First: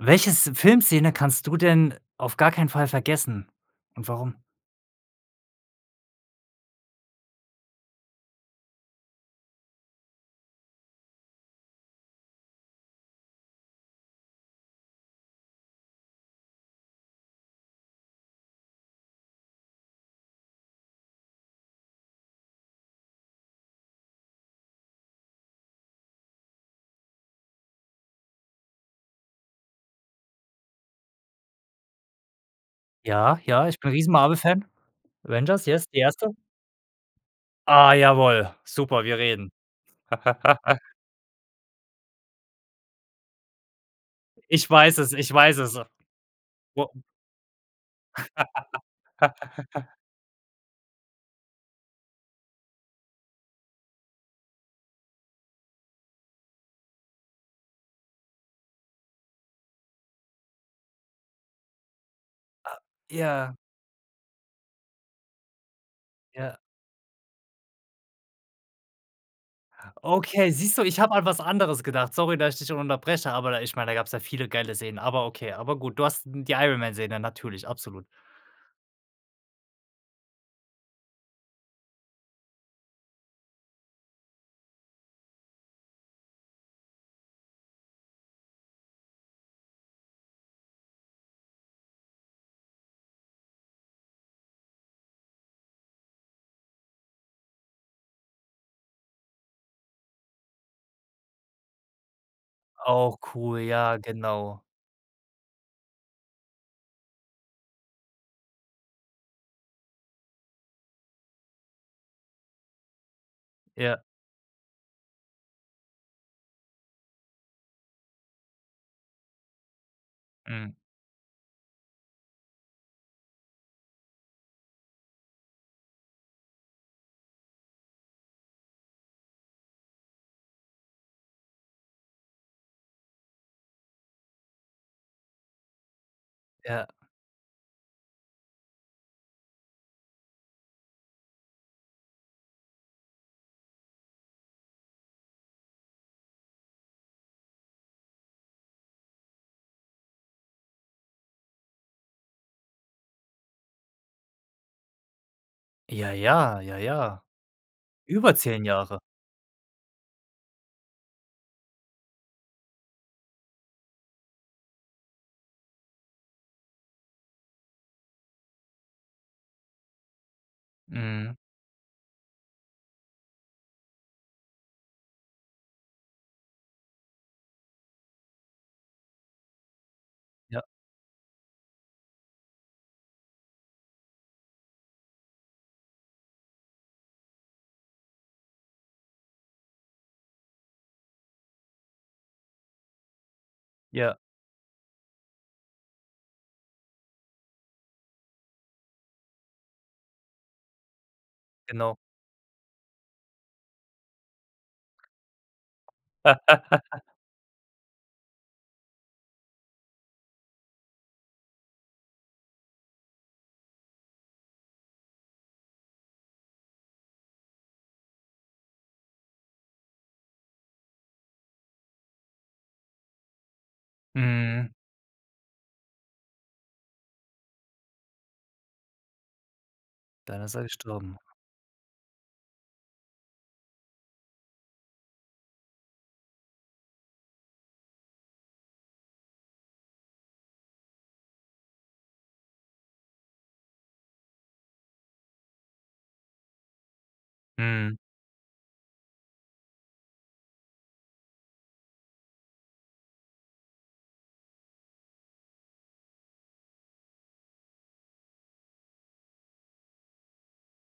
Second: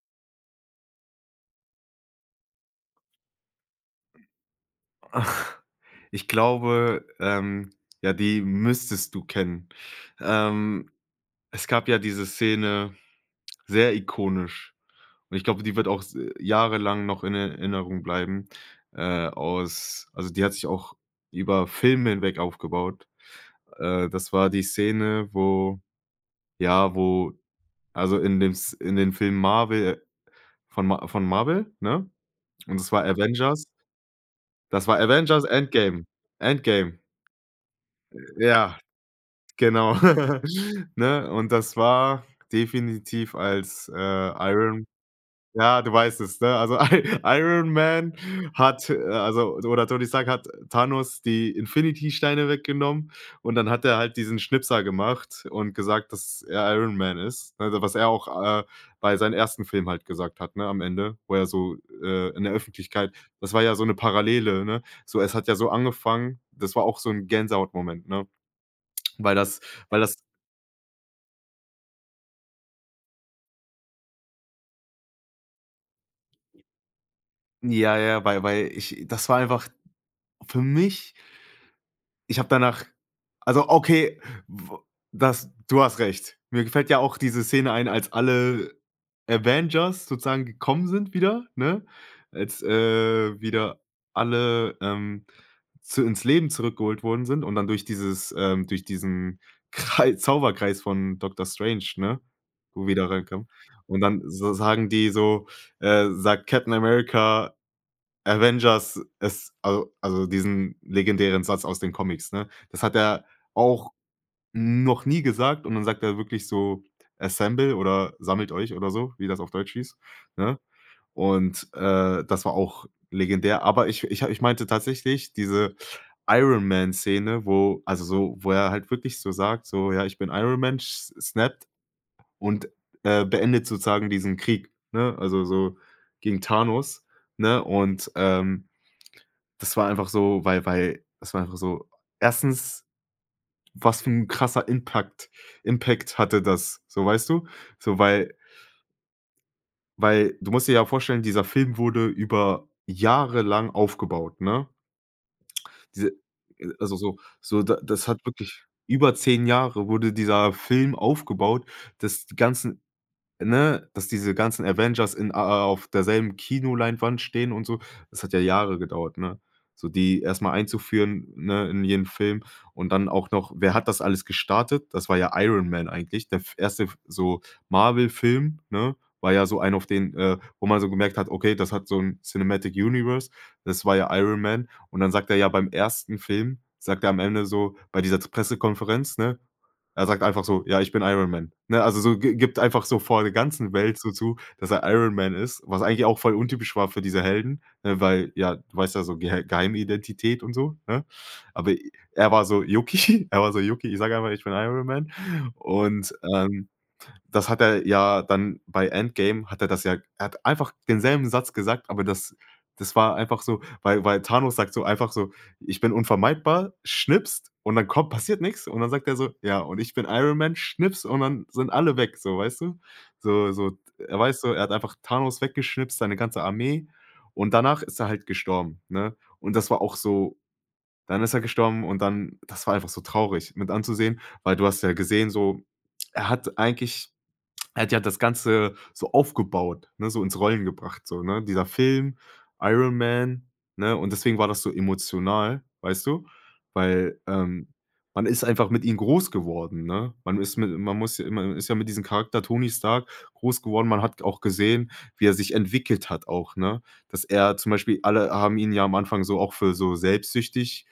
Welches Filmszene kannst du denn auf gar keinen Fall vergessen und warum? Ich glaube, ähm, ja, die müsstest du kennen. Ähm, es gab ja diese Szene, sehr ikonisch und ich glaube, die wird auch s jahrelang noch in Erinnerung bleiben, äh, aus also die hat sich auch über Filme hinweg aufgebaut. Äh, das war die Szene, wo ja, wo, also in dem S in dem Film Marvel von Ma von Marvel, ne. Und es war Ja, Avengers. ja, ich bin Riesen Marvel Fan. Das war Avengers Avengers, yes die Endgame, Erste. Endgame! Ah Äh, jawohl, ja. super, wir reden. Genau. Ne, und das war definitiv als, äh, Ich Iron weiß es, ich weiß es. ja, du weißt es, ne? Also I Iron Man hat, äh, also oder Tony Stark hat Thanos die Infinity Steine weggenommen und dann hat er halt diesen Schnipser gemacht und gesagt, dass er Iron Man ist, ne? Also, was er auch, äh, bei seinen ersten Film halt gesagt hat, ne, am Ende, wo er so, äh in der Öffentlichkeit. Das Ja. war ja so 'ne Parallele, ne? So, es hat ja so angefangen Ja. das war auch so 'n Gänsehautmoment, ne? Weil das weil das Okay, siehst du, ich habe an was anderes gedacht. Sorry, dass ich dich da unterbreche, aber da ich meine, da gab es ja viele geile Szenen, aber okay aber gut, du hast die Iron-Man-Szene, natürlich, Ja, absolut. ja, weil weil ich, das war einfach für mich ich hab danach also okay, w das, du hast recht. Mir gefällt ja auch diese Szene ein, als alle Avengers sozusagen gekommen sind wieder, ne? Als, äh, wieder alle, ähm, zu ins Leben zurückgeholt worden sind und dann durch dieses, ähm, durch diesen Krei Zauberkreis von Doctor Strange, ne, wo wieder Auch reinkommt. cool, ja, Und dann so genau. sagen die so äh, sagt Captain America: „Avengers, es", al also diesen legendären Satz aus den Comics, ne? Das hat er auch Ja. noch nie gesagt und dann sagt er wirklich so: „Assemble" oder sammelt euch oder so, wie das auf Deutsch hieß, ne? Mhm. Und, äh, das war auch legendär, aber ich ich ich meinte tatsächlich diese Iron Man Szene, wo also so wo er halt wirklich so sag so: „Ja, ich bin Iron Man", sch snappt und, äh, beendet sozusagen diesen Krieg, ne, also so gegen Ja. Thanos, ne? Und, ähm, das war einfach so, weil weil, es war einfach so erstens, was für 'n krasser Impact- Impact hatte das? So, weißt du? So, weil weil du musst dir ja vorstellen, dieser Film wurde über jahrelang aufgebaut, ne? Ja, Diese ja, ja, also so ja. so d das hat Über wirklich 10 Jahre. über 10 Jahre wurde dieser Film aufgebaut, dass die ganzen, ne, dass diese ganzen Avengers in a a auf derselben Kinoleinwand stehen und so. Das hat ja Jahre gedauert, ne? So die erst mal einzuführen, Mhm. ne, in jeden Film. Und dann auch noch wer hat das alles gestartet? Das war ja Iron Man eigentlich. Der f erste f so Marvel Film, ne, war ja so ein auf den äh, Ja. wo man so gemerkt hat, okay, das hat so 'n Cinematic Universe, das war ja Iron Man. Und dann sagt er ja, beim ersten Film sagt er am Ende so, bei dieser z Pressekonferenz, ne, er sagt einfach so: „Ja, ich bin Iron Man", ne? Also so gi gibt einfach so vor der ganzen Welt so Ja. zu, dass er Iron Man ist, was eigentlich auch voll untypisch war für diese Helden, ne, weil ja du weißt ja, so Geh Geheimidentität und so, ne? Aber, äh, Genau. er war so, yucki, er war so yucki, ich sage einfach, ich bin Iron Man. Und, ähm, das hat er ja dann bei Endgame, hat er das ja er hat einfach denselben Satz gesagt, aber das das war einfach so, weil weil Thanos sagt so einfach so: „Ich bin unvermeidbar", schnipst und dann kommt passiert nichts. Und dann sagt er so: „Ja und ich bin Iron Man", schnipst und dann sind alle weg so, weißt du? So so, er weiß so, er hat Mhm. einfach Thanos weggeschnippst, seine ganze Armee und danach ist er halt gestorben, ne? Und das war auch so Dann ist er gestorben. dann ist er gestorben und dann das war einfach so traurig mit anzusehen, weil du hast ja gesehen, so, er hat eigentlich er hat ja das Ganze so aufgebaut, ne, so ins Rollen gebracht, so, ne? Dieser Film, Iron Man, ne? Und deswegen war das so emotional, weißt du? Weil, ähm, Mhm. man ist einfach mit ihn groß geworden, ne? Man ist mit man muss man ist ja mit diesem Charakter Tony Stark groß geworden. Man hat auch gesehen, wie er sich entwickelt hat auch, ne? Dass er zum Beispiel alle haben ihn ja am Anfang so auch für so selbstsüchtig,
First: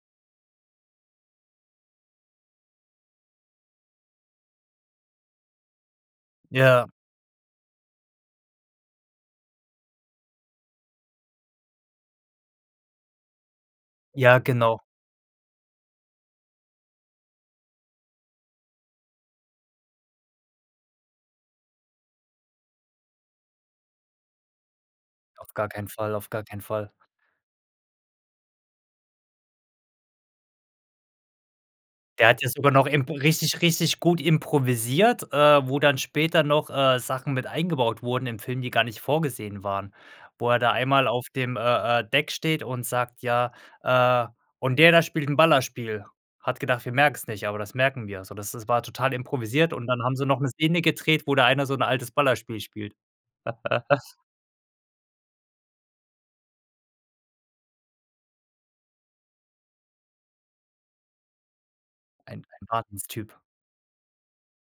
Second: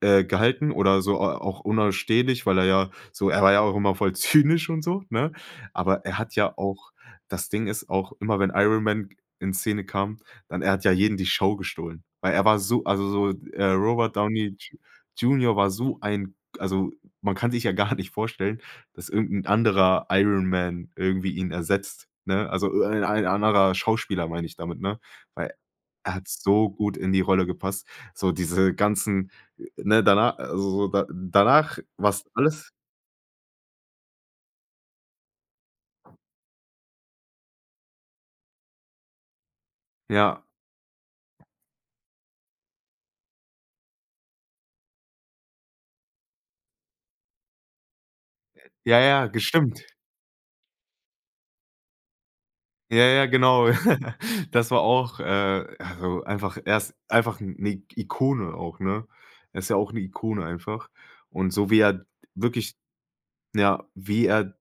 äh, gehalten oder so, äh, auch unausstehlich, weil er ja, so er war ja auch immer voll zynisch und so, ne? Aber er hat ja Ja. auch das Ding ist auch immer, wenn Iron Man in Szene kam, dann er hat ja jeden die Show gestohlen. Weil er war so also so, äh, Robert Ja, Downey J genau. Junior war so ein also man kann sich ja gar nicht vorstellen, dass irgend 'n anderer Iron Man irgendwie ihn ersetzt, ne? Also öh ein ein anderer Schauspieler, meine ich damit, ne? Auf Weil gar keinen er Fall, hat auf gar keinen so Fall. gut in die Rolle gepasst, so diese ganzen ne, dana also so da danach war es Der hat jetzt alles sogar noch emp richtig richtig gut improvisiert, äh, wo dann später noch, äh, Sachen mit eingebaut wurden im Film, die gar nicht vorgesehen waren. Ja. Wo er da einmal auf dem, äh-äh, Deck steht und sagt: „Ja äh, und der da spielt 'n Ballerspiel. Hat gedacht, wir merken es nicht, aber das merken wir." Also das das war Ja, total ja, improvisiert gestimmt. und dann haben sie noch 'ne Szene gedreht, wo da einer so 'n altes Ballerspiel spielt. Ja, ja, genau. Das war auch äh, also einfach er ist einfach 'ne I Ikone auch, ne? Er ist ja auch 'ne Ikone einfach. Und so wie er Ein, ein wirklich, Wahnsinnstyp ja, wie er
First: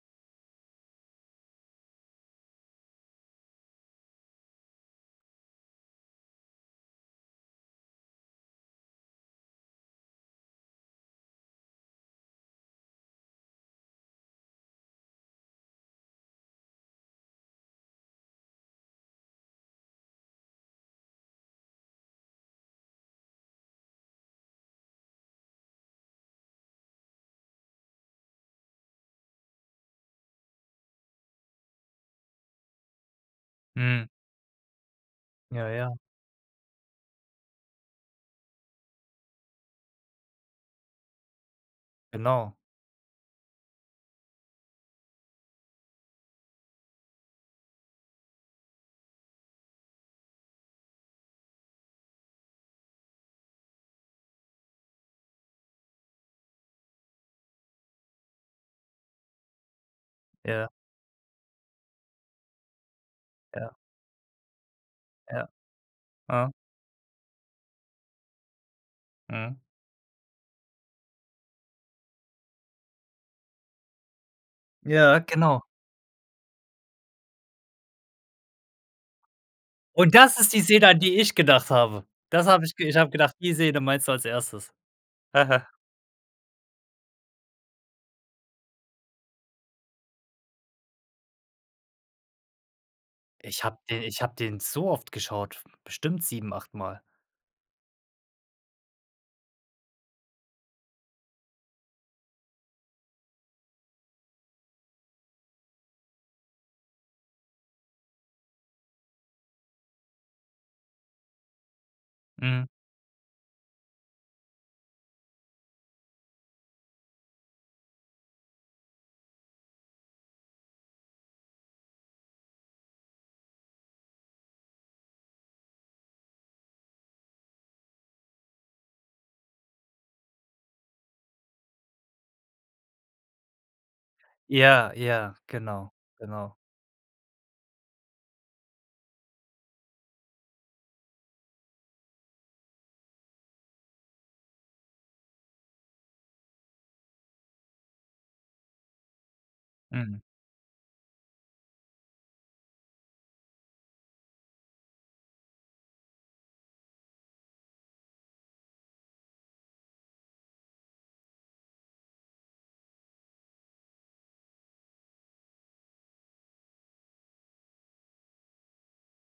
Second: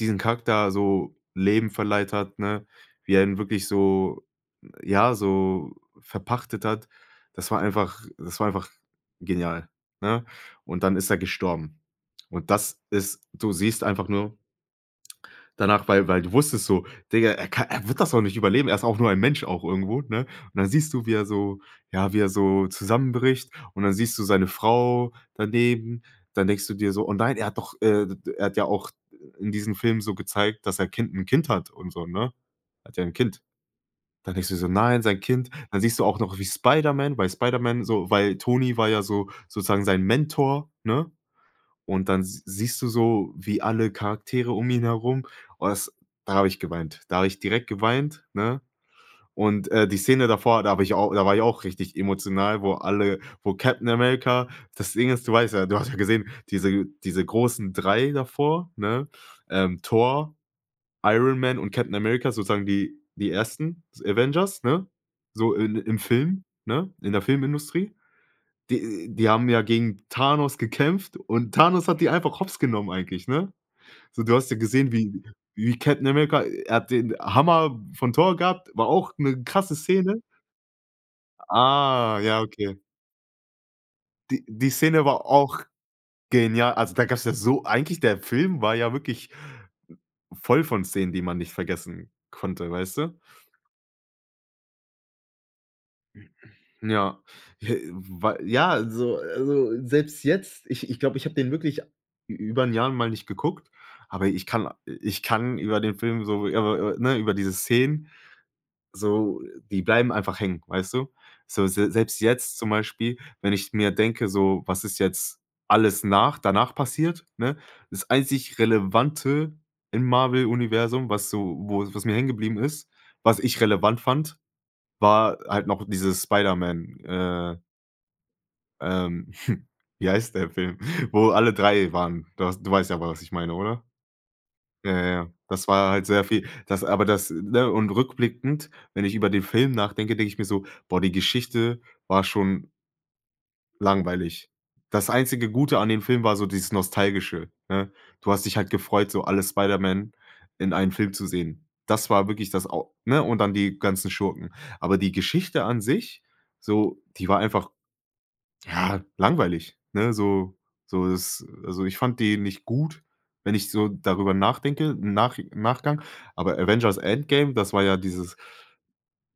diesen Charakter so Leben verleiht hat, ne, wie er ihn wirklich so ja, so verpachtet hat, das war einfach das war einfach genial, ne? Und dann ist er gestorben. Und das ist du siehst einfach nur danach, weil weil du wusstest so, Digger, er kann er wird das auch nicht überleben. Er ist auch nur ein Mensch, auch irgendwo, ne? Und dann siehst du, wie er so ja, wie er so zusammenbricht. Und dann siehst du seine Frau daneben. Dann denkst du dir so: „Oh nein, er hat doch, äh, d d er hat ja auch in diesem Film so gezeigt, dass sein Kind 'n Kind hat und so, ne?" Er hat ja 'n Kind. Mhm. Dann denkst dir so: „Nein, sein Kind." Ja, Dann ja. siehst du auch noch wie Spiderman bei Spiderman so weil Tony war ja so sozusagen sein Mentor, ne? Und dann s Genau. siehst du so, wie alle Charaktere um ihn herum oh das, da habe ich geweint. Da habe ich direkt geweint, ne? Und, äh, die Szene davor, da habe ich auch da war ich auch richtig emotional, wo alle wo Captain America das Ding ist, du weißt ja. Du hast ja gesehen, diese diese großen 3 davor, ne, ähm, Thor, Ja. Iron Man und Captain America. Sozusagen die die Ja. ersten Avengers, ne, Ja. so i im Film, Aha. ne, in der Filmindustrie. Die die haben Mhm. ja gegen Thanos gekämpft und Thanos hat die einfach hops genommen eigentlich, ne? So, du hast ja gesehen Ja, wie genau. wie Captain America er hat den Hammer von Thor gehabt, war auch 'ne krasse Und Szene. das ist die Szene, an die ich gedacht habe. Ah, ja, Das habe ich okay. ich habe gedacht, die Szene meinst du als Die die Erstes. Szene war auch genial also da gab es ja so eigentlich, der Film war ja wirklich voll von Szenen, die man nicht vergessen konnte, weißt du? Ich hab den ich hab den so oft geschaut, bestimmt 7, 8 Mal. Ja, äh, wei ja, also also, selbst jetzt, ich ich glaube, ich hab den wirklich ü über 'n Jahr mal nicht geguckt, aber ich kann ich kann über den Film so, ja, w w ne, über diese Szenen, so die bleiben einfach hängen, weißt du? So, se selbst jetzt Mhm. zum Beispiel, wenn ich mir denke, so, was ist jetzt alles nach danach passiert, ne? Das einzig Relevante im Marvel Universum, was so wo was mir hängen geblieben ist, was ich relevant fand, war halt noch diese Spiderman, äh ähm, hm, wie heißt der Film, wo alle 3 waren. Du hast du weißt ja, was ich meine, oder? Ja, Ja, ja. ja, Das war genau, halt sehr viel. genau. Das aber das, ne und rückblickend, wenn ich über den Film nachdenke, denke ich mir so: „Boah, die Geschichte war schon" langweilig." Das einzige Gute an dem Film war so dieses Nostalgische, ne? Du hast dich halt gefreut, so alle Spiderman Mhm. in einen Film zu sehen. Das war wirklich das au ne und dann die ganzen Schurken. Aber die Geschichte an sich, so, die war einfach ja, langweilig, ne? So so das, also ich fand die nicht gut, wenn ich so darüber nachdenke, im Nachi Nachgang. Aber Avengers Endgame, das war ja dieses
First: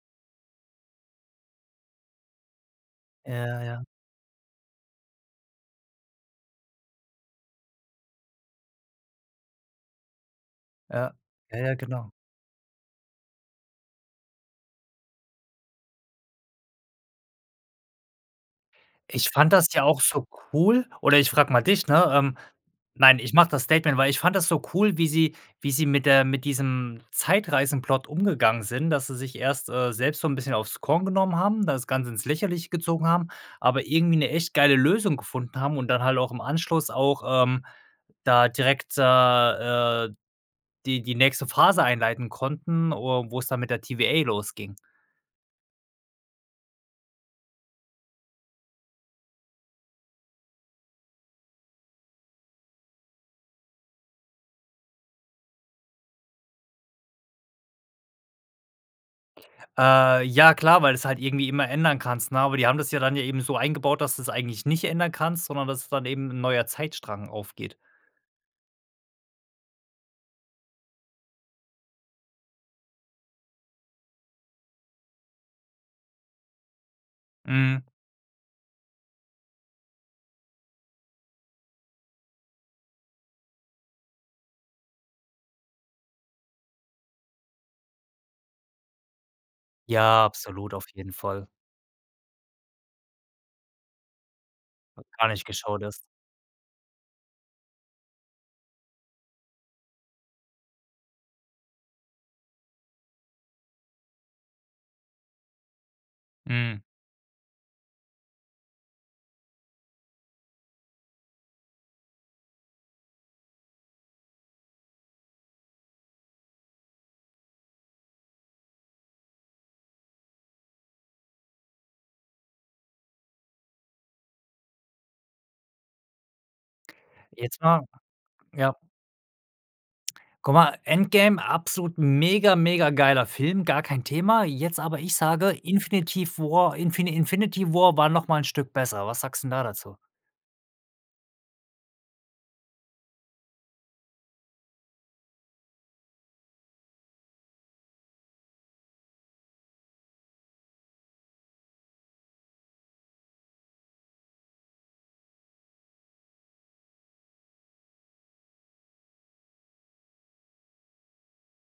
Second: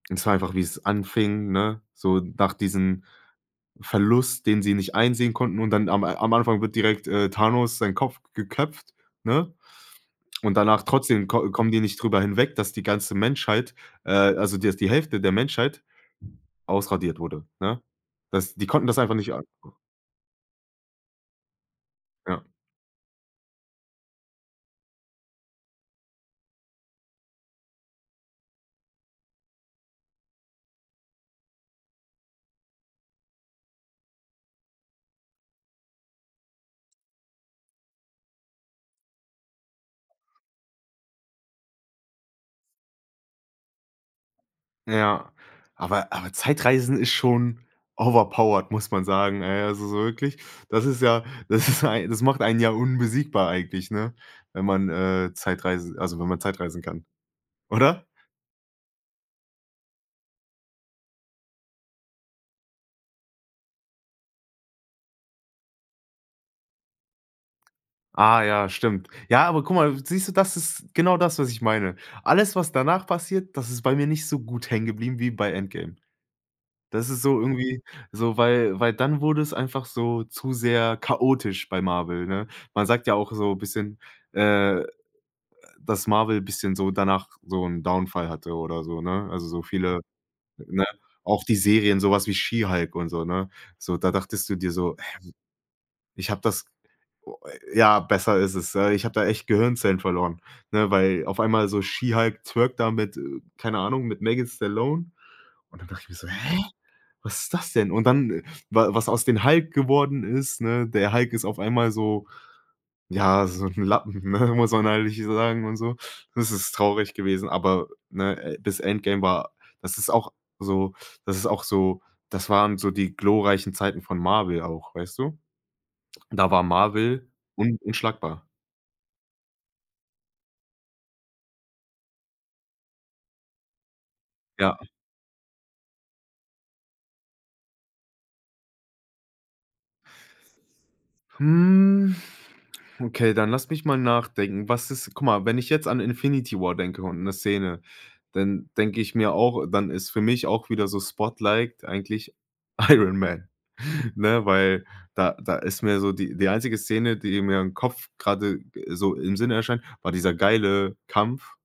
das war einfach, wie es anfing, ne, so nach diesem Ja, ja. Verlust, den sie nicht einsehen konnten, und dann am am Anfang wird direkt, äh, Thanos seinen Kopf geköpft, ne? Und danach Ja. trotzdem kom ja, kommen ja, die nicht genau. drüber hinweg, dass die ganze Menschheit äh, also, dass die Hälfte der Menschheit ausradiert wurde, ne? Das die konnten das einfach Ich nicht a fand das ja auch so cool oder ich frage mal dich, ne? Ähm, Ja. nein, ich mache das Statement, weil ich fand das so cool, wie sie wie sie mit der mit diesem Zeitreisen-Plot umgegangen sind, dass sie sich erst, äh, selbst so 'n bisschen aufs Korn genommen haben, das Ganze ins Lächerliche gezogen haben, aber irgendwie 'ne echt geile Lösung gefunden haben und dann halt auch im Anschluss auch, ähm, da direkt, äh äh, die die nächste Phase einleiten konnten, or wo es dann mit der TVA losging. Ja, aber aber Zeitreisen ist schon overpowered, muss man sagen. Ey, also so wirklich, das ist ja das [unintelligible] macht einen ja unbesiegbar eigentlich, ne, wenn man, äh, Zeitreisen also wenn man zeitreisen kann. Oder? Äh, ja klar, weil du es halt irgendwie immer ändern kannst, ne? Aber die haben das ja dann eben so eingebaut, dass du's eigentlich nicht ändern kannst, sondern dass es dann eben 'n neuer Zeitstrang aufgeht. Ah ja, stimmt. Ja, aber guck mal, siehst du, das ist genau das, was ich meine. Alles, was danach passiert, das ist bei mir nicht so gut hängen geblieben wie bei Endgame. Das ist so Mhm. irgendwie so, weil weil dann wurde es einfach so zu sehr chaotisch bei Marvel, ne? Man sagt ja auch so bisschen, äh, dass Marvel bisschen so danach so 'n Downfall hatte oder so, ne? Also, so viele Ja, absolut, ne auf jeden auch Fall. die Serien, sowas wie She Hulk und so, ne? So, da dachtest du dir so: Noch „Hä, gar nicht geschaut erst. ich habe das "oh, äh, ja, besser ist es. Ja, ich habe da echt Gehirnzellen verloren, ne? Weil auf einmal so She Hulk twerkt da mit äh, keine Ahnung mit Megan Stallion. Und dann dachte ich mir so: „Hä? Hm. Was ist das denn?“ Und dann, wa was aus den Hulk geworden ist, ne? Der Hulk ist auf einmal so, ja, so 'n Lappen, ne? Muss man ehrlich sagen und so. Das ist traurig gewesen, aber, ne? Äh, das Endgame war das ist auch so das ist auch so, das waren so die glorreichen Zeiten von Marvel auch, weißt du? Da war Marvel Jetzt un mal unschlagbar. ja. Guck mal, Endgame, absolut mega, mega geiler Film, gar kein Thema. Ja. Jetzt aber ich sage: „Infinitiv War Infi Infinity War noch mal 'n Stück besser." Was sagst 'n da dazu? Hm, okay, dann lass mich mal nachdenken. Was ist guck mal, wenn ich jetzt an Infinity War denke und 'ne Szene, dann denke ich mir auch dann ist für mich auch wieder so spotliked eigentlich Iron Man, ne? Weil da da ist mir so die die einzige Szene, die mir im Kopf grade so im Sinne erscheint, war dieser geile Kampf,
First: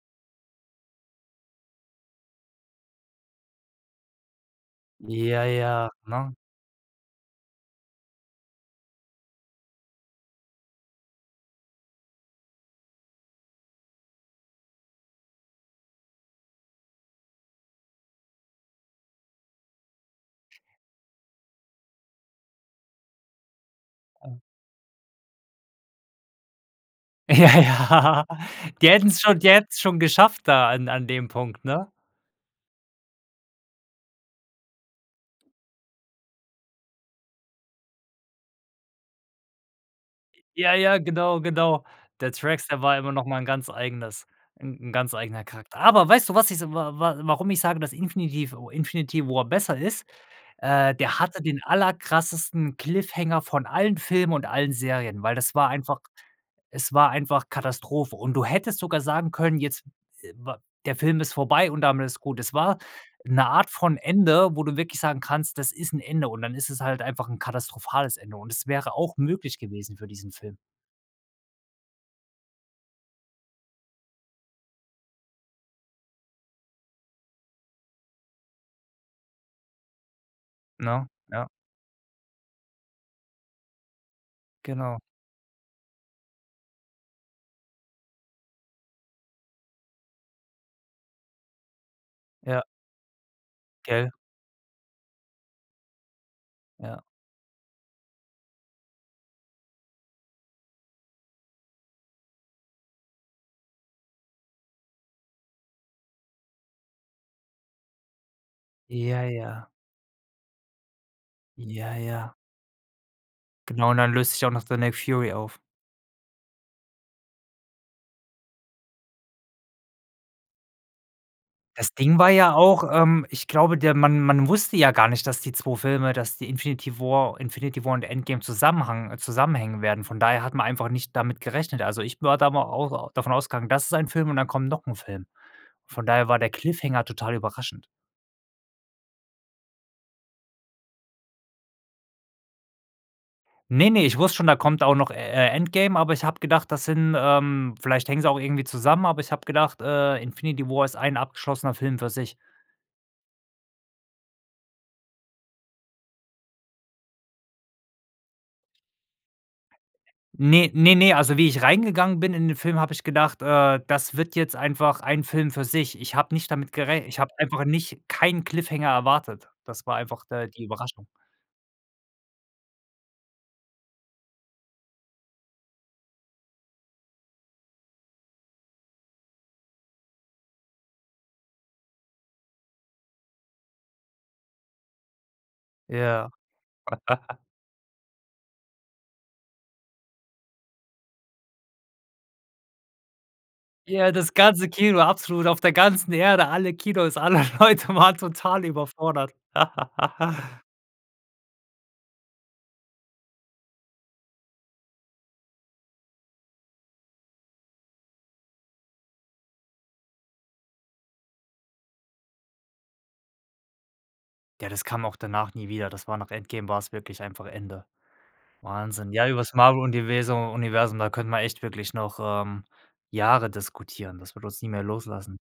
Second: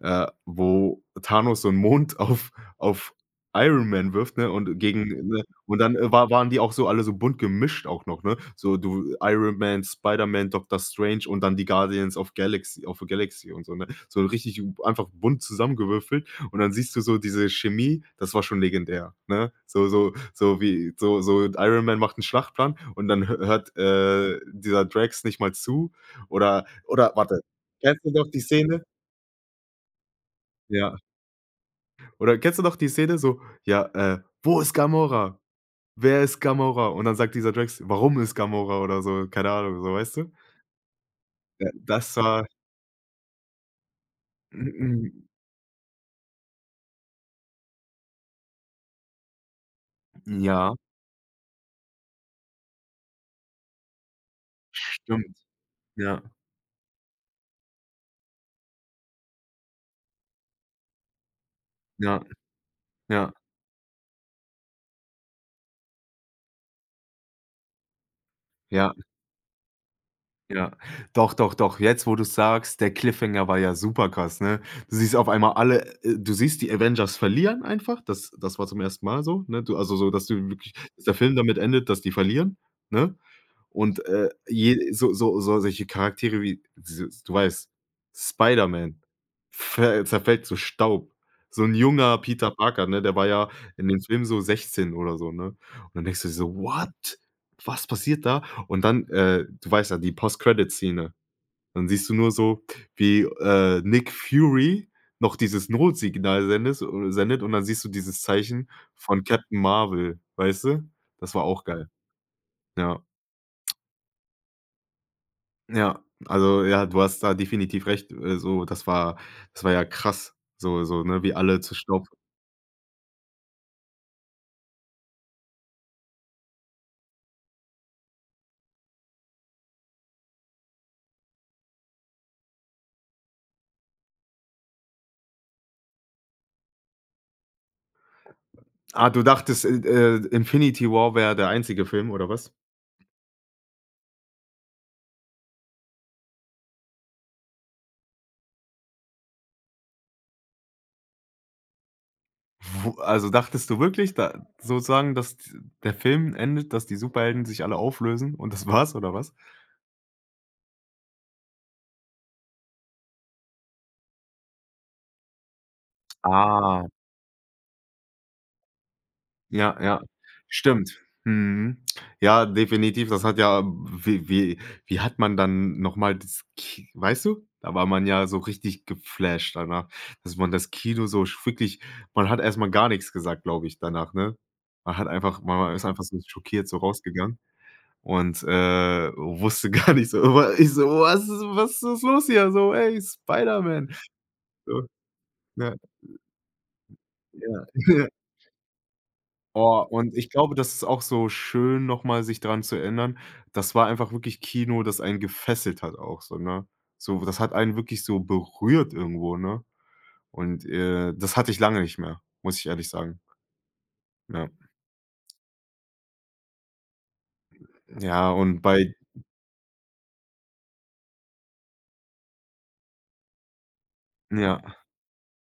äh, wo Thanos so 'n Mond auf auf Iron Man wirft, ne? Und gegen, ne Ja, Und ja, dann war ne? waren die auch so alle so bunt gemischt auch noch, ne? So du Iron Man, Spiderman, Doktor Strange und dann die Guardians of Galax of the Galaxy und so, ne? So 'n richtig einfach bunt zusammengewürfelt. Und dann siehst du so diese Chemie, das war schon legendär, ne? So so so wie so so Iron Man macht 'n Schlachtplan und dann hö hört, Äh äh, dieser Drax nicht mal zu oder oder warte Ja, kennst du ja. noch die Szene Die hätten es schon die hätten es schon geschafft da an Ja. an dem Punkt, ne? Oder kennst du noch die Szene so, ja, äh: „Wo ist Gamora? Wer ist Gamora?“ Und dann sagt dieser Drax: „Warum ist Gamora?“ oder so, keine Ahnung, so, weißt du? Ja, ja, genau, Äh, genau. das Der war Drax, der war immer noch mal 'n ganz eigenes 'n 'n ganz eigener Charakter. Aber weißt du, was ich wa wa warum ich sage, dass Infinitiv o Infinity War besser ist? Ja? Äh, der hatte den aller krassesten Cliffhanger von allen Filmen und allen Serien, weil Stimmt, das war einfach ja. es war einfach Katastrophe und du hättest sogar sagen können: „Jetzt, äh, wa der Film ist vorbei und damit ist Ja, gut." Es war ja. 'ne Art von Ende, wo du wirklich sagen kannst: „Das ist 'n Ende.“ und dann ist es halt einfach 'n katastrophales Ende und es Ja. wäre auch möglich gewesen für diesen Film. Ja, doch, doch, doch. Jetzt, wo du's sagst, der Cliffhanger war ja super krass, ne? Du siehst auf einmal alle, äh du siehst die Avengers verlieren einfach. Das das war zum ersten Mal so, ne? Du also, so, dass du wirklich Ne? der Film Ja. damit endet, dass die verlieren, ne? Und, äh, je Genau. so so solche Charaktere wie, s du weißt, Spiderman ver zerfällt zu Staub. So 'n junger Peter Ja. Parker, ne? Der war ja in dem Gell? Film so 16 oder so, ne? Und dann denkst du so: Ja. „What? Was passiert da?“ Und dann, äh, du weißt ja, die Post Credit Szene. Dann siehst du nur so, wie, äh, Nick Fury noch dieses Notsignal sendest oder sendet und dann siehst du dieses Zeichen von Ja, Captain ja. Marvel, weißt du? Das war auch geil. Ja, ja. Ja. Genau und dann löst sich auch der Nick Fury auf. Ja, also, ja, du hast da definitiv recht, äh, so, das war das war ja krass, so so, ne? Wie alle zu Das Staub Ding war ja auch ähm, ich glaube, der man man wusste ja gar nicht, dass die 2 Filme, dass die Infinity War Infinity War und Endgame zusammhang zusammenhängen werden. Von daher hat man einfach nicht damit gerechnet. Also, ich war da mal au davon ausgegangen, das ist ein Film und dann kommen noch 'n Film. Von daher war der Cliffhanger total überraschend. Ah, du dachtest, In äh, Infinity War wäre der einzige Film oder was? Ne, ne, ich wusste schon, da kommt auch noch, äh, „Endgame“, aber ich habe gedacht, das sind, ähm vielleicht hängen sie auch irgendwie zusammen, aber ich habe gedacht, äh, „Infinity War“ ist ein abgeschlossener Film für sich. Wo also, dachtest du wirklich da sozusagen, dass d der Film endet, dass die Superhelden sich alle auflösen und das war's, oder was? Ne, ne, ne, also, wie ich reingegangen bin in den Film, habe ich gedacht, äh, das wird jetzt einfach ein Film für sich. Ich habe nicht damit Ah. gerech ich habe einfach nicht keinen Cliffhanger erwartet. Ja, Das war ja. einfach, äh, die Stimmt. Überraschung. Mhm. Ja, definitiv. Das hat ja wie wie wie hat man dann noch mal das Ki weißt du? Da war man ja so richtig geflasht danach, dass man das Kino so f wirklich man hat erst mal gar nix gesagt, glaube ich, danach, ne? Man hat einfach ma man ist einfach so Ja. schockiert so rausgegangen und, äh, wusste gar nicht so Aber ich so: „Was was was ist los hier so, ey, Spiderman?“ Ja, das ganze Ja. Kino absolut auf der Ja. ganzen Erde. Alle Kinos, alle Ja. Leute Ja. waren total überfordert. Boah, und ich glaube, das ist auch so schön, nochmal sich daran zu erinnern. Das war einfach wirklich Kino, das einen gefesselt hat auch so, ne? So, das hat einen wirklich so berührt irgendwo, ne? Und, äh, das hatte ich lange nicht mehr, muss ich ehrlich sagen. Ja. Ja, das kam auch danach nie wieder. Das war nach „Endgame“ war's wirklich einfach Ende. Ja, und bei Wahnsinn. Ja, über das Marvel-Universu Universum, da können wir echt wirklich noch, ähm, Jahre diskutieren. Das wird Ja. uns nie mehr loslassen.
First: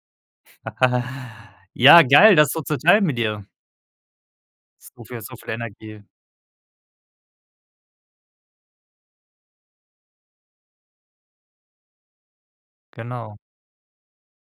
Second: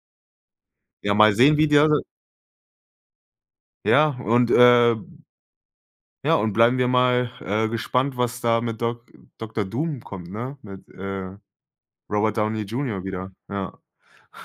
Ja, mal sehen, wie die alle Ja, geil, das so zu total teilen mit dir. Ja, und, äh So viel so viel Energie. Ja, und bleiben wir mal, äh, gespannt, was da mit Dok Doktor Doom kommt, ne? Mit, äh, Robert Downey Junior wieder, Genau. ja.